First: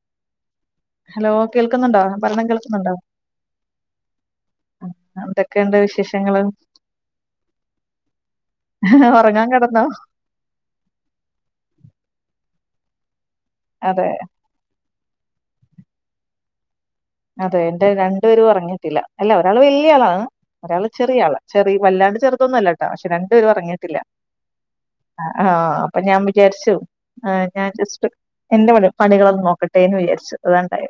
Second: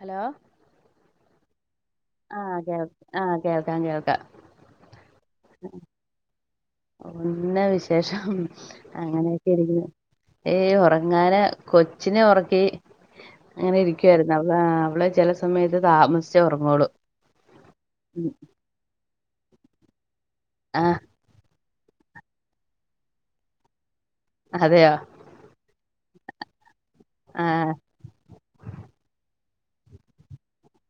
Hello hello കേൾ കേൾക്കുന്നുണ്ടോ ഞാൻ പറയണ ആഹ് കേൾ കേൾക്കുന്നുണ്ടോ ആഹ് കേൾക്കാം കേൾക്കാം എന്തൊക്കെയുണ്ട് വിശേഷങ്ങള് ഒന്ന് വിശേഷം ഉറങ്ങാൻ അങ്ങനെയൊക്കെ കിടന്നോ ഇരിക്കുന്നു ഏയ് ഉറങ്ങാന് കൊച്ചിനെ ഉറക്കി അങ്ങനെ അതെ ഇരിക്കുവായിരുന്നു അ അവള് ചെല സമയത്ത് താമസിച്ചേ ഉറങ്ങോളു തെ എന്റെ രണ്ടു പേര് ഉറങ്ങിട്ടില്ല അല്ല ഒരാള് വല്യ ആളാണ് ഒരാള് ആഹ് ചെറിയ ആള് ചെറി വല്ലാണ്ട് ചെറുതൊന്നല്ലട്ട പക്ഷെ രണ്ടു പേരും ഉറങ്ങീട്ടില്ല അതെയോ ആ ആ അപ്പൊ ഞാൻ വിചാരിച്ചു ആ ഞാൻ ആഹ് ജസ്റ്റ് എന്റെ പണി പണികളൊന്ന് നോക്കട്ടെ ട്ടേന്നു വിചാരിച്ചു അതാണ്ടായേ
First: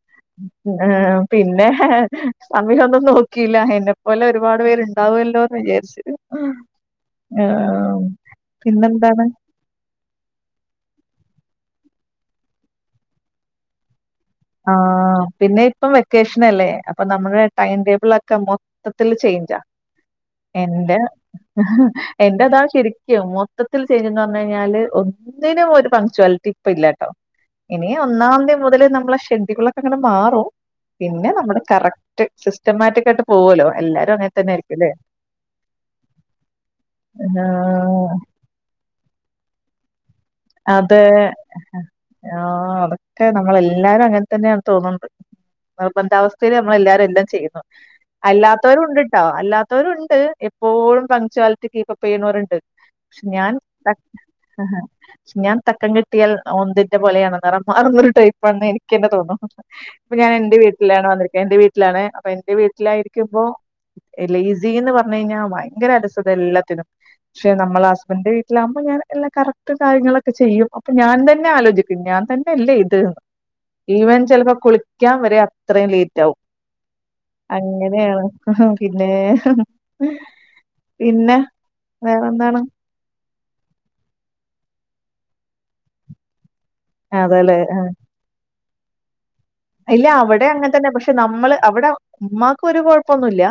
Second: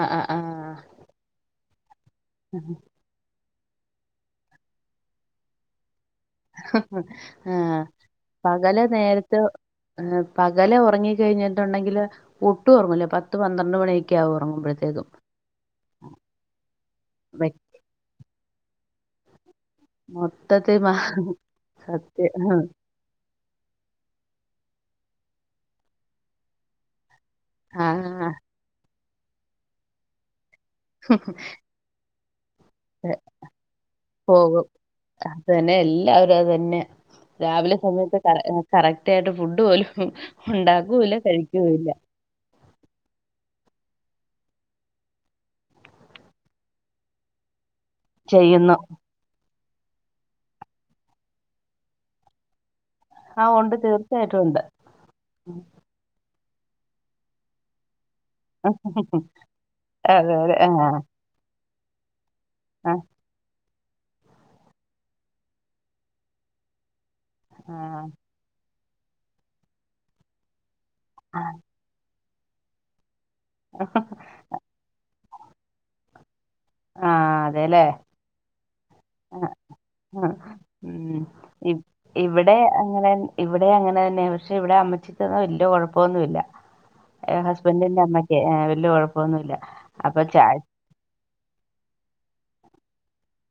ആഹ് ആഹ് ആ ആഹ് പിന്നെ [unintelligible] സമയൊന്നും നോ ക്കില്ല എന്നെപ്പോലെ ഒരുപാട് പേരുണ്ടാവുമല്ലോന്ന് വിചാരിച്ചു ഹ ഹ ആ പകല് പിന്നെന്താണ് നേരത്ത് പകല് ഉറങ്ങി കഴിഞ്ഞിട്ടുണ്ടെങ്കില് ഒട്ടും ഉറങ്ങൂല്ല പത്ത്പന്ത്രണ്ട് മണി ആ പിന്നെ ഇപ്പം വെക്കേഷൻ അല്ലേ അപ്പൊ നമ്മുടെ വെ ടൈം ടേബിൾ ഒക്കെ മൊ ത്തത്തില് ചെയിഞ്ചാ മൊത്തത്തിൽ മാ എന്റെ സത്യം എന്റെതാ ശരിക്കും മൊത്തത്തിൽ ചെയ്ഞ്ച് എന്ന് പറഞ്ഞു കഴിഞ്ഞാല് ഒന്ന് എന്തിനും ഒരു പംഗ്ച്വാലിറ്റി ഇപ്പ ഇല്ലാട്ടോ ഇനി ആഹ് ഒന്നാം തീയതി മുതല് നമ്മള് ണ്ടികളൊക്കെ ങ്ങനെ മാറും പിന്നെ നമ്മുടെ കറക് [unintelligible] പോകും. ആയിരിക്കുംല്ലേ? അത് തന്നെ എല്ലാവരും അതനെ, രാവിലെ ആഹ് സമയത്ത് കറക്റ്റ് ആയിട്ട് ഫുഡ് പോലും, ആ അതെ, ആ അതൊക്കെ നമ്മള എല്ലാരും അങ്ങനെ തന്നെയാണെന്ന് തോന്നുണ്ട്. നിർബന്ധാവസ്ഥയിൽ നമ്മൾ എല്ലാവരും എല്ലാം ചെയ്യുന്ന ചെയ്യുന്നു അല്ലാത്തവരു ഉണ്ട്ട്ടോ, അല്ലാ തോരുണ്ട്. എപ്പോഴും പങ്ക്ച്വാലിറ്റി കീപ്പപ്പ് ചെയ്യ്നോരുണ്ട് ങാ ഒണ്ട്, തീർച്ചയായിട്ടും ഒണ്ട്. ഞാൻ തക്കം കിട്ടി ഓന്തിൻറ പോലെയാണ് നിറം മാറുന്നത് ഇപ്പന്ന് എനിക്കന്നെ തോന്നുന്നു. ഇപ്പ ഞാൻ അതെ അതെ എന്റെ ആ വീട്ടിലാണ് വന്നിരിക്ക എന്റെ വീ [unintelligible] അപ്പൊ എന്റെ ആ വീട്ടിലായിരിക്കുമ്പോ, ഇല്ല ഈസി എന്ന് പറഞ്ഞു കഴിഞ്ഞാ ഭയങ്കര അലസത എല്ലാത്തിനും പക്ഷെ ആ നമ്മള ഹസ്ബന്റിന്റെ വീട്ടിലാവ അപ്പൊ ഞാൻ എല്ലാ കറക്റ്റും കാര്യങ്ങളൊക്കെ ചെയ്യും. ഞാൻ തന്നെ ആലോചിക്കും, ഞാൻ ത ഇല്ല ഇത് ഇവൻ ചിലപ്പോ കുളിക്കാൻ വര അത്രയും ലേറ്റ് ആകും ആ അതെല്ലേ അങ്ങനെയാണ് പിന്നെ, ആ, ആ. ഉം. പിന്നെ ഇ- ഇവിടെ വേറെന്താണ് അങ്ങനെ ഇവിടെ അങ്ങനെ ന്നെ, പക്ഷെ ഇവിടെ അമ്മച്ചിക്കൊന്നും വല്യ കുഴപ്പന്നുല്ല. ഹസ്ബെൻറിന്റമ്മക്ക് [unintelligible] അല്ല അവിടെ അങ്ങെ തന്നെ പക്ഷെ, നമ്മള് അവിടെ ഉമ്മാക്ക് ഒരു കുഴപ്പൊന്നുല്ല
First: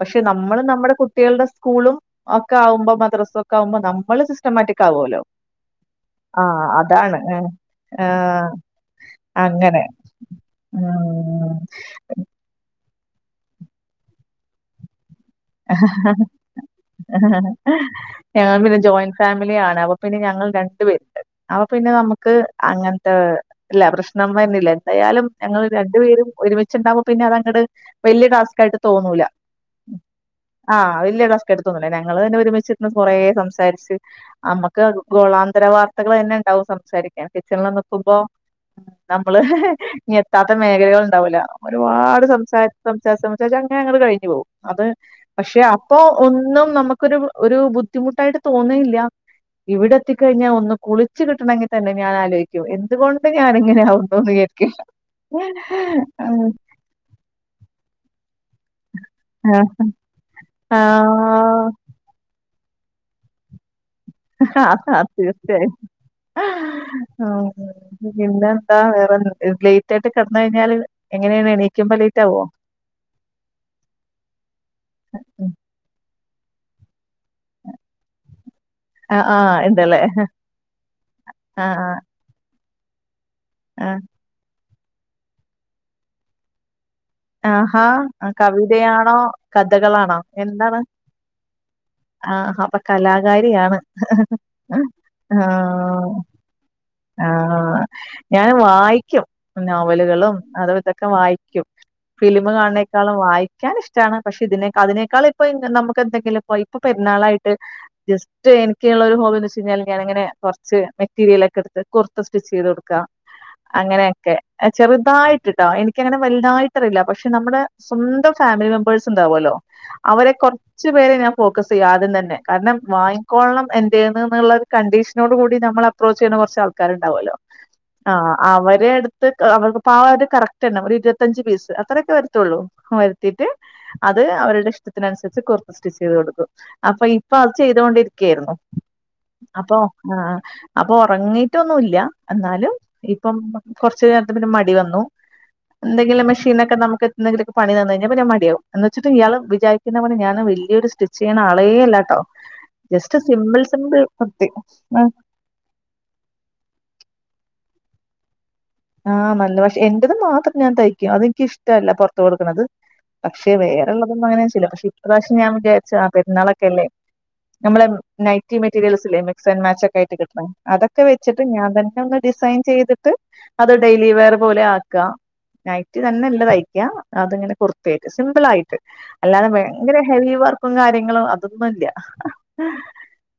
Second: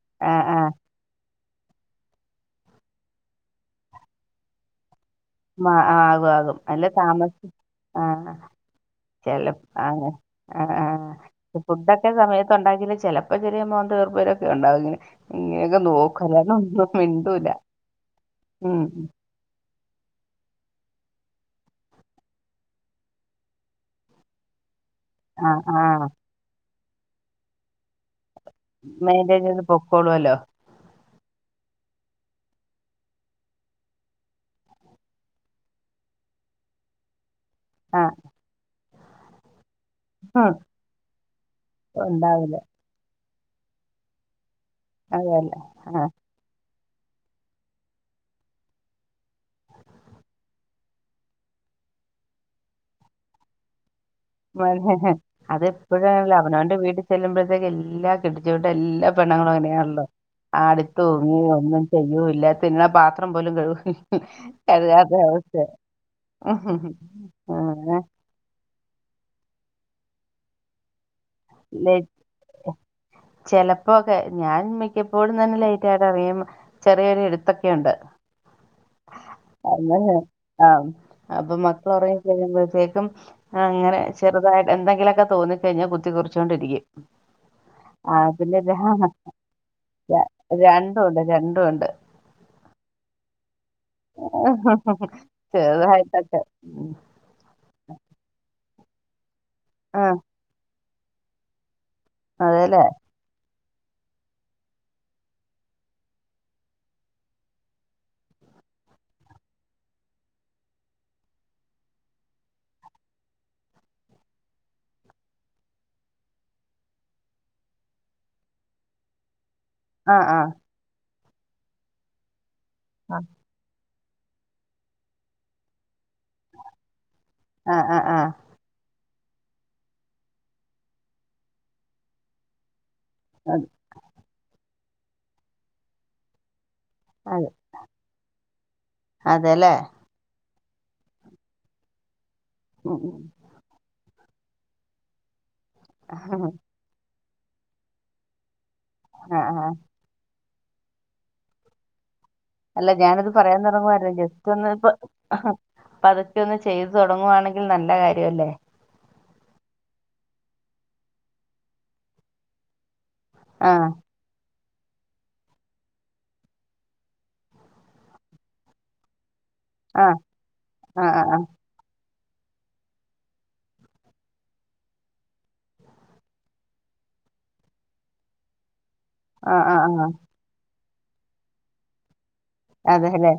പക്ഷെ ആ ആ നമ്മള് നമ്മുടെ കുട്ടികൾടെ സ്കൂളും ഒക്കെ ആകുമ്പോ മദ്രസ ക്കെ ആവുമ്പോൾ നമ്മള് സിസ്റ്റമാറ്റിക് ആവുല്ലോ മാഹ് ആകും ആകും. അല്ല താമസി ഏഹ്. ആഹ് ചെല അങ്ങനെ. ആ ആഹ് ഉം. ആഹ് ഫുഡൊക്കെ സമയത്ത് ഉണ്ടാക്കിലെ ചെലപ്പോ ചെറിയ മോന്ത വീർപ്പ ലൊക്കെണ്ടാവുലെ മിണ്ടൂല ഞങ്ങ പിന്നെ ഉം ജോയിന്റ് ഫാമിലിയാണ് അപ്പൊ പിന്നെ ഞങ്ങൾ രണ്ടു പേരുണ്ട് അപ്പ പിന്നെ നമുക്ക് അങ്ങനത്തെ ല്ല പ്രശ്നം വര്ന്നില്ല ന്തായാലും ഞങ്ങൾ ആഹ് ആഹ് രണ്ടുപേരും ഒരുമി [unintelligible] പിന്നെ അതങ്ങട് വല്ല്യ ടാസ് മെയിന്റൈൻ ചെയ്ത്പൊക്കോ [unintelligible] [unintelligible] എടുത്തൊന്നൂല്ല ഞങ്ങളന്നെ ഒരുമിച്ചിരുന്ന് കൊറേ സംസാരിച്ച് അമ്മക്ക് ഗോളാന്തര വാർത്തകളെന്നെ ണ്ടാവും സംസാരിക്കാൻ കിച്ചൺല് ആഹ് നിക്കുമ്പോ നമ്മള് ഇനി ഉം എത്താത്ത മേഖലകള് ണ്ടാവൂല ഒരുപാട് ഉണ്ടാവില്ല സംസാരിച്ച് സംസാരിച്ച് സമ [unintelligible] കഴിഞ്ഞ്പോവും അത് അതല്ല പക്ഷെ അപ്പൊ ആഹ് ഒന്നും നമു ഒരു ഒരു ബുദ്ധിമുട്ടായിട്ട് തോന്നിയില്ല ഇവിടെ എത്തിക്കഴിഞ്ഞാ ഒന്ന് കുളിച്ച് കിട്ടണെങ്കി തന്നെ ഞാൻ ആലോചിക്കും എന്തുകൊണ്ട് ഞാനിങ്ങനെ ആവു അതെപ്പഴാണെലും അവനവന്റെ വീട്ടിൽ ചെല്ലുമ്പോഴത്തേക്കെല്ലാ ല്ല കെട്ടിച്ചുവിട്ട എല്ലാ പെണ്ണ്ങ്ങളും ആഹ് അങ്ങനെയാണല്ലോ ആഹ് ആടിതൂങ്ങി ഒന്നും ചെയ്യൂല്ലാ തിന്ന പാത്രം പോലും കഴുകു തീർച്ചയായും ആഹ് പിന്നെന്താ വേറെ ലേറ്റ് ആയിട്ട് കെടന്ന് കഴിഞ്ഞാല് എങ്ങനെയാണ് എണീക്കുമ്പോ ആവോ ലേറ്റ് ചെലപ്പോക്കെ ഞാൻ മിക്കപ്പോഴും ഉം. തന്നെ ലേറ്റ് ആയിട്ടറിയും [unintelligible] എഴുത്തൊക്കെയുണ്ട് ആ ആ ഉണ്ടല്ലേ അങ്ങനെ ആഹ് അപ്പൊ ആ ആ മക്കളൊറങ്ങി കഴിയുമ്പോ വേഗം ആ. അങ്ങനെ ചെറുതായി എന്തെങ്കിലൊക്കെ തോന്നിക്കഴിഞ്ഞാ കുത്തികുറി ച്ചോണ്ടിരിക്കും ആഹാ കവിതയാണോ കഥകളാണോ ര- എന്താണ് രണ്ടും ഉണ്ട് രണ്ടും ഉണ്ട് ആഹ് അപ്പൊ കലാകാരിയാണ് ചെറ്തായിട്ടൊക്കെ ആഹ് ഞാൻ വായി ഇക്കും ആഹ് നോവലുകളും അതും ഇതും ഒക്കെ വായിക്കും ഫിലിമ് അതെല്ലേ കാണ്നേക്കാളും വായി തയ്ക്കാൻ ഇഷ്ടാണ് പക്ഷെ ഇതിനെ അതിനേക്കാള് ഇപ്പൊ നമുക്ക് എന്തെങ്കിലും പോയി ഇപ്പൊ പെരുന്നാളായിട്ട് ജസ്റ്റ് എനിക്കുള്ള ഒരു ഹോബി എന്ന് വെച്ച് കഴിഞ്ഞാല് ഞാനിങ്ങനെ കുറച്ച് മെറ്റീരിയലൊക്കെ എടു കുർത്ത സ്റ്റിച്ച് ചെയ്ത് കൊടുക്കാ അങ്ങനെയൊക്കെ ചെറുതായിട്ടിട്ടാ എനിക്കങ്ങനെ വലുതായിട്ട് അറിയില്ല പക്ഷെ നമ്മുടെ സ്വന്തം ഫാമിലി മെമ്പേഴ്സ് ഉണ്ടാവുവല്ലോ ആഹ് അവരെ ആഹ് കൊറച്ച് പേരെ ഞൻ ഫോക്കസ് ചെയ്യും ആദൃം തന്നെ കാരണം വാങ്ങിക്കൊള്ളണം എൻ ചേർന്നുനുള്ളൊരു കണ്ടീഷനോട് കൂടി നമ്മൾ അപ്രൊച്ച് ചെയ്യുന്ന കുറച്ച് ആൾക് കാര് അതേലോ ആഹ് ആഹ് ആ ആഹ് അവരെടു അവർക്ക് പാവം അത് കറക്റ്റ് തന്നെ ഒരു ഇരുപത്തിയഞ്ച് പീസ് അത്രയൊക്കെ വരുത്തുള്ളൂ ഓ വരുത്തിട്ട് അത് അവരുടെ ഇഷ്ട അതിനനുസരിച്ച് കുർത്ത സ്റ്റിച്ച് ചെയ്ത് കൊടുക്കും അപ്പൊ ഇപ്പൊ അതെ അത് ചെയ്തോണ്ടിരിക്കയായിരുന്നു അതെല്ലേ അപ്പൊ ആ ആ അപ്പൊ ഉറങ്ങി ടോന്നൂല്ല എന്നാലും ഉം ഉം ഇപ്പം കൊറച്ച് പിന്നെ മടി വന്നു എന്തെങ്കിലും മെഷീനൊക്കെ നമുക്ക് എന്തെങ്കിലുവൊക്കെ പണി വന്ന് കഴിഞ്ഞ പിന്നെ മടിയാവും എന്ന് വെച്ചിട്ട് ഇയാള് ആഹ് ആഹ് വിചാരിക്കുന്ന പോലെ ഞാന് വെല്യ ഈ ഒരു സ്റ്റിച്ച്ന് അളവെ ഇല്ലാട്ടോ അല്ല ഞാനത് പറയാൻ തുടങ്ങുവാരുന്നു കുർത്തി ജസ്റ്റ് ഒന്ന് ഇപ്പ ആ പതുക്കെ ഒന്ന് ചെയ്തു തുടങ്ങുവാണെങ്കിൽ നല്ല കാര്യല്ലേ ആ നല്ല പക്ഷെ എന്റത് മാത്രം ഞാൻ തയ്ക്കും അതെനിക്കിഷ്ടവല്ല പുറത്ത് കൊടുക്കണത് പക്ഷേ ആഹ് വേറൊള്ളതൊന്നും അങ്ങനെ ഞാൻ ചില ഇപ്രാവശ്യം ഞാൻ വിചാരിച്ച് ആ പെരുന്നാളൊക്കെ അല്ലേ ഞമ്മടെ നൈറ്റി മെറ്റീരിയൽസില്ലേ സെൻമാച്ച് ഒക്കെ ആഹ് ആയിട്ട് കിട്ട്നെ അതൊക്കെ ആ ആ വെച്ചിട്ട് ഞാൻ തന്നെ ഒന്ന് ഡിസൈൻ ചെയ്തിട്ട് അത് ഡെയിലി വെയർ പോലെ ആക്കുക നൈറ്റി തന്നല്ല തയ്ക്ക അതിങ്ങനെ കുർത്തയായിട്ട് സിമ്പിൾ ആയിട്ട് അല്ലാതെ ആ വേ ആ ഭയങ്കര ആ ആ ഹെവി വർക്ക് കാര്യങ്ങളും അതൊന്നു ഇല്ല അതെ അല്ലേ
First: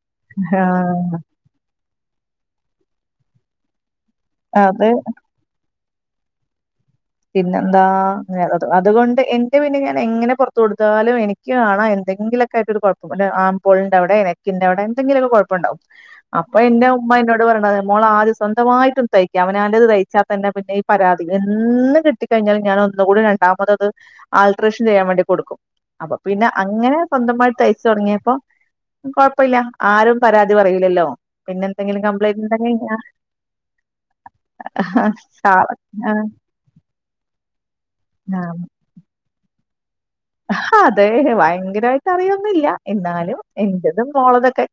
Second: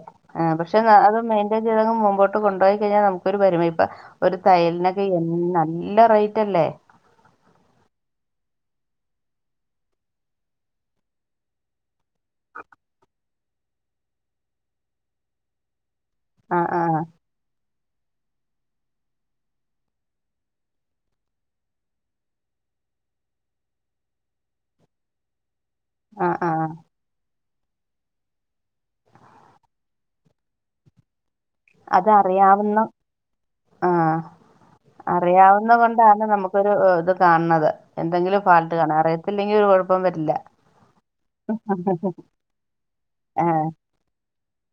ആ പക്ഷെ അത് മെയിന്റയിൻ ചെയ്തങ്ങ് മുമ്പോട്ട് അത് കൊണ്ടു പോയി കഴിഞ്ഞാ നമുക്കൊരു വരുവേപ്പ ഒരു അത് തയ്യലിന് ഒക്കെ എന്ന് നല്ലിപ നല്ല റേറ്റ്അല്ലേ പിന്നെന്താ നേളതു അതുകൊണ്ട് എന്റെ പിന്നെ ഞാൻ എങ്ങനെ പുറത്ത് കൊടുത്താലും എനിക്ക് കാണാം എന്തങ്കിലൊക്ക ആട്ട് കുഴപ്പ [unintelligible] ആമ്പോളിന്റെ അവിടെ നെക്കിന്റെ അവിടെ എന്തെങ്കിലൊക്കെ കുഴപ്പ ഉണ്ടാവും അപ്പൊ ആ ആ എന്റെ ഉമ്മ എന്നോട് പറണതാ മോള് ആദ്യം സ്വന്തമായിട്ടൊന്ന് തയ്ക്ക അവനാന്റത് തയ്ച്ചാൽ തന്നെ പിന്നെ ഈ പരാതി എന്നും കിട്ടിക്കഴിഞ്ഞാൽ ഞാൻ ഒന്നുകൂടി രണ്ടാമത് അത് ആൾട്ട്രേഷൻ ചെയ്യാൻ വേണ്ടി കൊടുക്കും അപ്പൊ ആ പിന്നെ ആ ആ. അങ്ങനെ സ്വന്തമായി് തയ്ച്ചു തുടങ്ങിയപ്പോ കുഴപ്പമില്ല ആരും പരാതി പറയിലല്ലോ അതറിയാവുന്ന ആ ആ അറിയാവുന്ന കൊണ്ടാണ് നമുക്കൊരു ഇത് കാണത് എന്തെങ്കിലും ആ, ഫാൾട്ട് കാണുഅറിയത്തി [unintelligible] [unintelligible] അതെ ഭയങ്കരമായിട്ട് അറിയന്നില്ല എന്നാലും ആ എന്റതും മോളതൊക്കെ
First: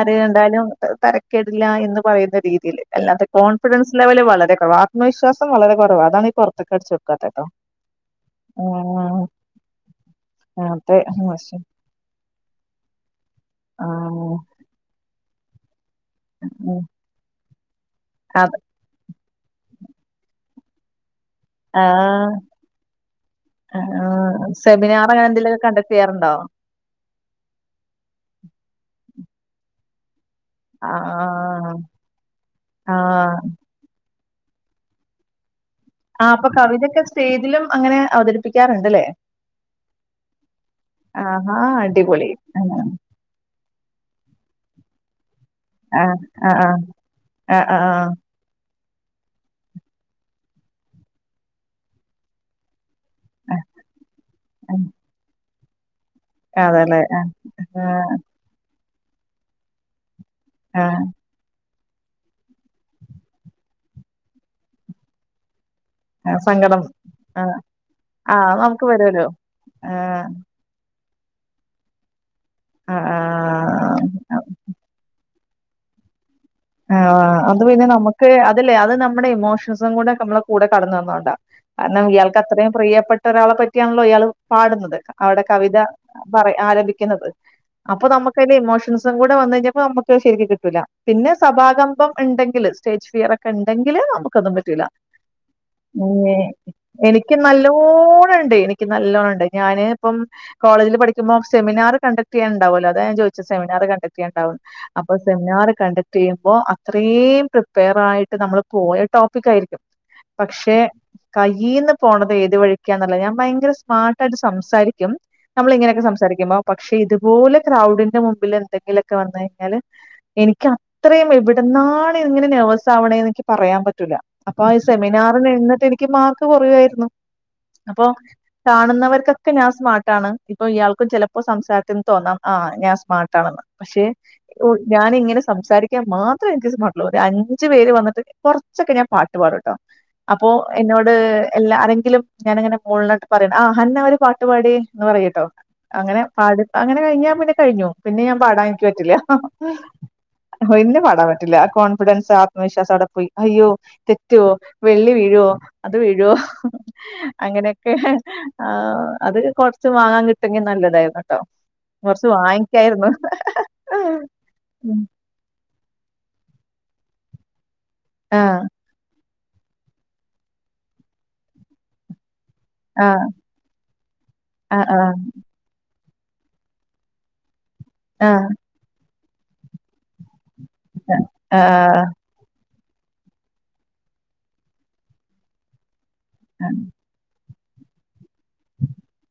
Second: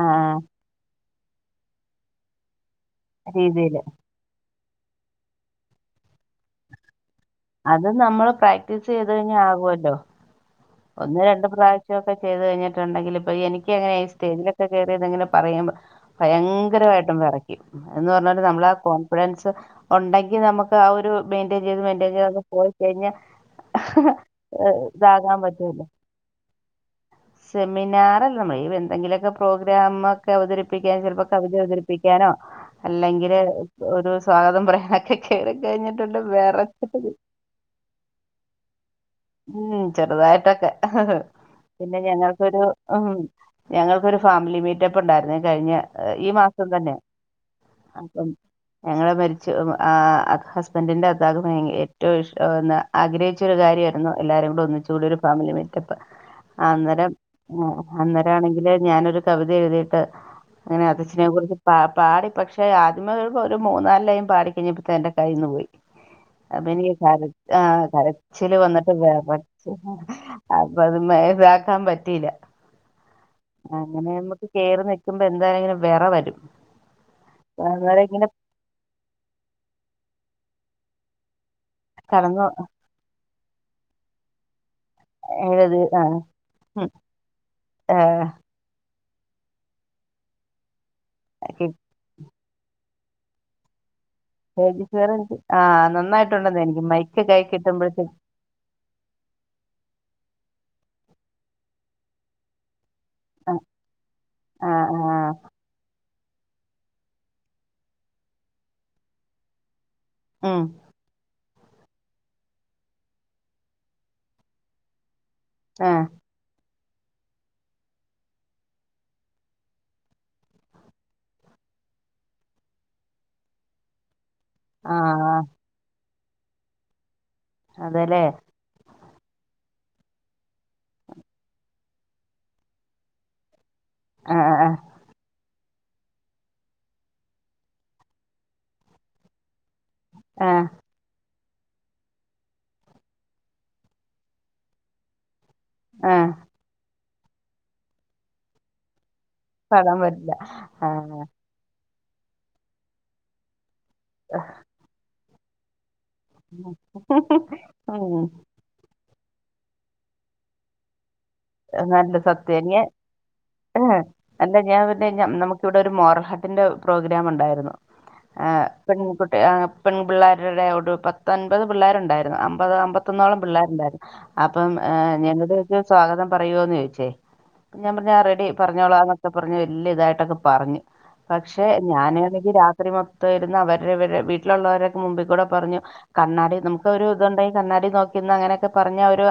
ആ കണ്ടാലും തര [unintelligible] കേടില്ല എന്ന് പറയുന്ന രീതിയിൽ അല്ലാത്ത രീതിയിൽ കോൺഫിഡൻസ് ലെവല് വളരെ ആത്മവിശ്വാസം വളരെ കുറവ അതാണ് ഇ പുത്തുക്കടിച്ചുകൊടുക്കാത്ത അത് നമ്മള് പ്രാക്ടീസ് ചെയ്ത് കഴിഞ്ഞാൽ ആകുവല്ലോ ല്ലോ അതെ ഒന്ന് രണ്ട് മോശം. പ്രാവശ്യം ഒക്കെ ചെയ്തു കഴിഞ്ഞിട്ടുണ്ടെങ്കിൽ ഇപ്പൊ എനിക്ക് എങ്ങനെ ഈ ആഹ് സ്റ്റേജിലൊക്കെ കയറിത്ങ്ങനെ പറയുമ്പോ ഉം ഭയങ്കരമായിട്ടും വിറക്ക എന്ന് പറഞ്ഞാല് അതെ നമ്മള ആകോണ് ഫിഡൻസ്ഉണ്ടെങ്കി നമുക്ക് ആ ഒരു മെയിന്റയിൻ ചെയ്ത് മെയിന്റയിൻ ആഹ് ചെയ്തൊക്കെ പോയി കഴിഞ്ഞാൽ ആഹ് സെമിനാർ അങ്ങനെ താങ്ങാൻ എന്തെലൊക്കെ പറ്റും കണ്ടക്ട് ചെയ്യാറുണ്ടോ? സെമിനാറല്ലമ്മ എന്തെങ്കിലുമൊക്കെ പ്രോഗ്രാം അവതരിപ്പിക്കാനോ ചിലപ്പോ കവിത ആഹ് അവതരിപ്പിക്കാനോ അല്ലെങ്കില് ആഹ് ഒരു സ്വാഗതം പറയാനൊക്കെ കേറി ആ അപ്പൊ കവിതൊക്കെ സ്റ്റേജിലും അങ്ങനെ അവതരിപ്പിക്കാർണ്ട്ലെ ഇതൊക്കെ പിന്നെ ഞങ്ങൾക്കൊരു ആഹ് ഊമ് ഞങ്ങൾക്കൊരു ഫാമിലി മീറ്റപ്പ് ഉണ്ടായിരുന്നെ കഴിഞ്ഞ ആഹ് ഈ മാസം ആഹ് തന്നെ ആഹ് ആഹ് അപ്പം ഞങ്ങളെ മരിച്ചു ആ ആ ഹസ്ബൻഡിന്റെ അത്താക്ക്‌ ഭയങ്കര ഏറ്റവും ഇഷടാവുന്ന ആഗ്രഹിച്ചൊരു കാര്യമായിരുന്നു എല്ലാരും കൂടെ ആഹ് ഒന്നിച്ച് ഉള്ളൊരു വല്ലിയ മീറ്റപ്പ് അതെല്ലേ അന്നേരം ഏ ആഹ് അന്നേരം ആണെങ്കില് ഞാനൊരു കവിത എഴുതിയിട്ട് അങ്ങനെ ആഹ് അത് ച്ഛനെ കുറിച്ച് പ പാടി പക്ഷെ ആദ്യമേ ഒരു മൂന്നാല് ലൈൻ പാടി കഴിഞ്ഞപ്പത്തേ എന്റെ കയ്യിന്ന് പോയി ആഹ് അപ്പ സങ്കടം എനിക്ക് കര ആഹ് ആ ആഹ് കരച്ചില് നമുക്ക് വന്നിട്ട് വരുവല്ലോ വെറച്ച് ആഹ് അപ്പ അത് മെയ്‌വനാക്കാൻ പറ്റില ആഹ് അങ്ങനെ നമ്മക്ക് കേറി നിൽക്കുമ്പോ എ എന്തായാലും വെറ വരും ആ ഒ അ അത് പിന്നെ അന്നേരം ഇങ്ങനെ നമ്മ്ക്ക് അതില്ലെ അത് നമ്മുടെ ഇമോഷൻസും കൂടെ നമ്മള് കൂടെ കടന്ന് വന്നോണ്ട കാരണം ഇയാൾക്ക് കടന്നു അത്രയും പ്രിയപ്പെട്ട ഒരാളെ പറ്റിയാണല്ലോ ഇയാൾ പാടുന്നത് അവിടെ ഏത് കവിത ആ പറ ഉം ആലപിക്കുന്നത് ആ അപ്പൊ നമ്മക്ക് അയില് ഇമോഷൻസ് സം കൂടെ വന്ന് കഴിഞ്ഞപ്പോ നമ്മക്ക് ശരിക്ക്‌ കിട്ടൂലാ പിന്നെ കിട്ടി. സഭാകമ്പം ഉണ്ടെങ്കി ങ്കിൽ സ്റ്റേജ് ഫിയർ ഒക്കെ ഇണ്ടെങ്കില് നമ്മ്ക്ക്‌ ഒന്നും പറ്റൂലാ വേറെ എന്ത്? ആ നന്നായിട്ടുണ്ടെന്ന് [unintelligible] മൈക്ക് എനിക്ക് കൈ കിട്ടുമ്പോഴത്തേക്ക് നല്ലോണം ഉണ്ട് എനിക്ക് നല്ലോണണ്ട് ഞാന് ഇപ്പം കോളേജില് പഠിക്കുമ്പോ സെമിനാർ കണ്ടക്ട് ചെയ്യാൻ ഇണ്ടാവുല്ലോ അതാ ഞാൻ ചോദിച്ച ആ സെമിനാർ കണ്ടക്ട് ചെയ്യാൻ ഇണ്ടാവും ആ അപ്പൊ ആ സെമിനാർ കണ്ട റ്റ് ചെയ്യുമ്പോ അത്രേയും പ്രിപ്പയർ ആയിട്ട് നമ്മള് പോയ ടോപ്പികായിരിക്കും ഉം പക്ഷെ കയ്യീന്ന് പോണത് ഏത് വഴിക്കാന്ന് അറിയില്ല ഞാൻ ഭയങ്കര സ്മാർട്ടായിട്ട് സംസാരിക്കും നമ്മള് ആ ഇങ്ങനെയൊക്കെ സംസാരിക്കിമ്പം പക്ഷെ ഇതുപോലെ ക്രൗഡിന്റെ മുമ്പില് എന്തെങ്കിലൊക്കെ വന്ന് കഴിഞ്ഞാല് എനിക്ക്‌ ഇത്രയും എവ്ട്ന്നാണ് ഇങ്ങനെ നെർവസ് ആവ്ണേന്ന് ഇക്ക് പറയാൻ പറ്റൂലാ അപ്പൊ ഈ ആ സെമിനാറിൽ നിന്നിട്ട് എനി ഇക്ക് മാർക്ക് കുറയുവായിരുന്നു അപ്പൊ അതെല്ലേ കാണുന്നവർക്കൊക്കെ ഞാ സ്മാർട്ടാണ് ഇപ്പൊ ഇയാൾക്കും ചിലപ്പോ സംസാരത്തിന്ന് തോന്നാം ആ ഞാൻ സ്മാർട്ടാണെന്ന് പക്ഷെ ആ ആ ഓ ഞാനിങ്ങനെ സംസാരി ക്കാൻ മാത്രേ എനിക്ക് സ്മാർട്ടുള്ളൂ ഒരു അഞ്ചു പേര് വന്നിട്ട് കുറച്ചൊക്കെ ഞാൻ പാട്ടുപാടും അപ്പോ ആ എന്നോട് എല്ലാ ആരെങ്കിലും ഞാനങ്ങനെ മോൾനട്ട് പറയ ആ ഹന്ന ഒരു പാട്ടുപാടിയേ എന്ന് പറയൂട്ടോ ആ അങ്ങനെ പാടു അങ്ങനെ കയിഞ്ഞാ പിന്നെ കഴിഞ്ഞു പിന്നെ ഞാൻ പാടാനനിക്ക് പറ്റില്ല പാടമ്പറ്റില്ല പിന്നെ പാടാൻ പറ്റില്ല കോൺഫിഡൻസ് ആത്മവിശ്വാസം അവിടെ പോയി അയ്യോ തെറ്റുവോ വെള്ളി വീഴുവോ അത് വീഴോ അങ്ങനെയൊക്കെ ഉം ആഹ് അത് കുറച്ച് വാങ്ങാൻ കിട്ടെങ്കിൽ നല്ലതായിരുന്നു കേട്ടോ നല്ല കൊറച്ച് സത്യ ഇ വാങ്ങിക്കായിരുന്നു നല്ല ഞാൻ പിന്നെ നമുക്ക് ഇവിടെ ഒരു മോറഹട്ടിൻ്റെ പ്രോഗ്രാം ഉണ്ടായിരുന്നു ആഹ് പെൺകുട്ടി പെൺ പിള്ളേരുടെ ഒരു പത്തൻപത് പിള്ളേരുണ്ടായിരുന്നു അമ്പത് ആഹ് അമ്പത്തൊന്നോളം പിള്ളേരുണ്ടായിരുന്നു അപ്പം ആഹ് ആഹ് ഞങ്ങളൊരു സ്വാഗതം പറയുവോന്ന് ചോദിച്ചേ ഞാൻ പറഞ്ഞ റെഡി ആഹ് പറഞ്ഞോളാ ഒക്കെ പറഞ്ഞഞ് വലിയ ഇതായിട്ടൊക്കെ പറഞ്ഞു പക്ഷെ ആഹ് ഞാനാണെങ്കിൽ ഒരി മൊത്തം ഇരുന്ന് അവരുടെ വീട്ടിലുള്ളവരൊക്കെ മുമ്പിൽ കൂടെ പറഞ്ഞു കണ്ണാടി ആഹ് നമുക്ക് ഒരു ഇതുണ്ട കണ്ണാടി നോക്കി ന്ന് അങ്ങനെയൊക്കെ പറഞ്ഞ ഒരു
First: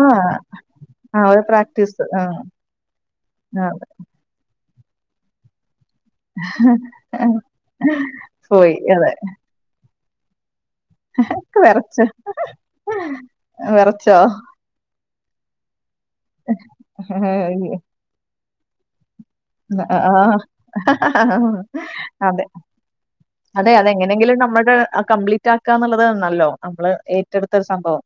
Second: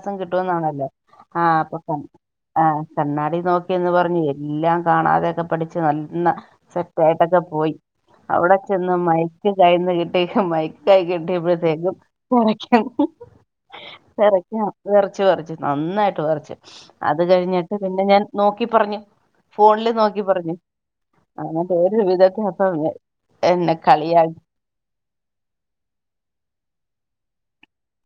ആ കിട്ടുംന്നാണല്ലോ ആ ഒരു ആഹ് അപ്പൊ ക പ്രാക്ടീസ് ആഹ് ആ കണ്ണാടി നോക്കിയന്ന് പറഞ്ഞു എല്ലാം കാണാതെയൊക്കെ പഠിച്ച് നല്ല സെറ്റ് ആഹ് ആയിട്ടൊക്കെ പോയി അവിടെ പോയി ചെന്ന് അതെ മയ്ക്ക് കയിൽ ദേഹമായി കൈ കിട്ടിയ്പഴത്തേക്കും വെറച്ച് വെറച്ചോ വിറക്കാ ച്ച് പറഞ്ഞു നന്നായിട്ട് റച്ചു അത് കഴിഞ്ഞിട്ട് ആഹ് പിന്നെ ഞാൻ നോക്കി പറഞ്ഞു ഫോണില് നോക്കി പറഞ്ഞു അങ്ങനത്തെ ഒരു ഒരു അതെ വിധത്തിൽ അപ്പം അ അതെ അതെങ്ങനെങ്കിലും നമ്മുടെ അ കംപ്ലീറ്റ് ആക്കാ എന്നുള്ളതേര്ല്ലോ നമ്മള് റ്റടുത്തരു സംഭവം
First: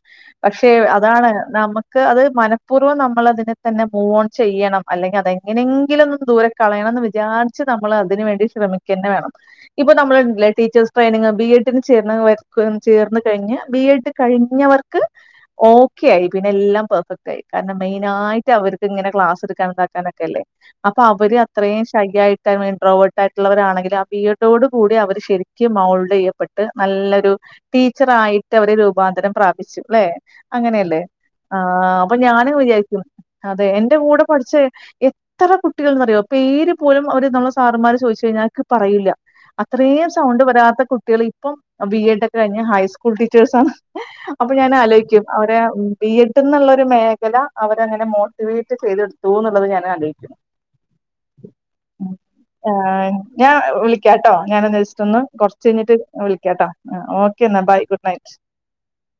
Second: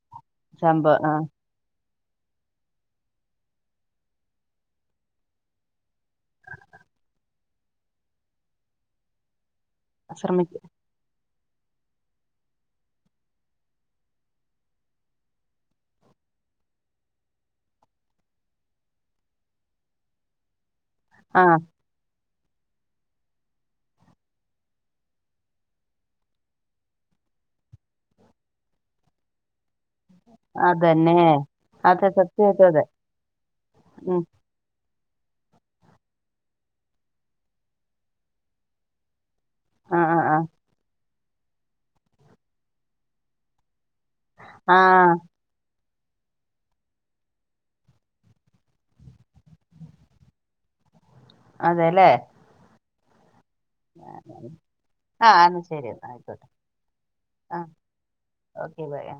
പക്ഷെ സംഭവം ആ അതാണ് നമ്മ ക്ക് അത് മനഃപൂർവ്വം നമ്മൾ അതിനെ തന്നെ മൂവോൺ ചെയ്യണം അല്ലെങ്കിൽ അതെങ്ങനെങ്കിലും ഒന്ന് ദൂരെ കളയണം എന്ന് വിചാരിച്ച് നമ്മൾ അതിന് വേണ്ടി ശ്രമിക്കന്നെ വേണം ഇപ്പ നമ്മളണ്ട്ലേ ശ്രമിക്ക ടീച്ചേഴസ് ട്രെയിനിങ് ബിഎഡിന് ചേർന്ന് ചേർന്ന് കഴിഞ്ഞ് ബിഎഡ് കഴിഞ്ഞവർക്ക് ഓക്കെ ആയി പിന്നെ എല്ലാം പെർഫെക്റ്റ് ആയി കാരണം മെയിനായിട്ട് അവർക്ക് ഇങ്ങനെ ക്ലാസ് എടുക്കാൻ താക്കാനൊക്കെല്ലേ അപ്പൊ അവര് ആ അത്രയും ശൈയായി ഇന്റ്‌റോവർട്ടായിട്ടുള്ളവരാണെങ്കിൽ ആ ഈ ഒ തോട് കൂടി അവർ ശരിക്കും മോൾഡ് ചെയ്യപ്പെട്ട് നല്ലൊരു ടീച്ചറായിട്ട് അവര് രൂപാന്തരം പ്രാപിച്ച് ല്ലെ അങ്ങനെയല്ലേ അതന്നെ ആ അതെ അപ്പൊ ഞാനും സത്യമായിട്ടും അതെ വിചാരിക്കും അതെ എന്റെ ഉം, കൂടെ പഠിച്ച എത്ര കുട്ടികൾ ന്നറിയോ പേര് പോലും അവര്ന്നുള്ള സാറുമാർ ചോദിച്ചു കഴിഞ്ഞാക്ക് പറയില്ല ആ അത്രയും ആ ആ സൗണ്ട് വരാത്ത കുട്ടികളി ഇപ്പം ബിഎഡൊക്കെ കഴിഞ്ഞ ഹൈസ്കൂൾ ടീച്ചേഴ്സാന്ന് അപ്പൊ ഞാൻ ആ ആലോചിക്കും അവരെ ബിഎഡ് ന്ന്ള്ളാരു മേഖല അവരങ്ങനെ മോട്ടിവേറ്റ് ചെയ്തെടുത്തുന്നുള്ളത് ഞാൻ ആലോയ്ക്ക്ണ് അതേല്ലേ ഞാ വി കേട്ടോ ഞാൻ ഒന്ന് വെച്ചിട്ടൊന്ന് ആ എന്നാ കൊറച്ച് ശരി കഴിഞ്ഞിട്ട് എന്നാ ആയിക്കോട്ടെ വിളിക്കാട്ടോ ഓക്കേ ആ എന്നാ bye good night okay bye ആ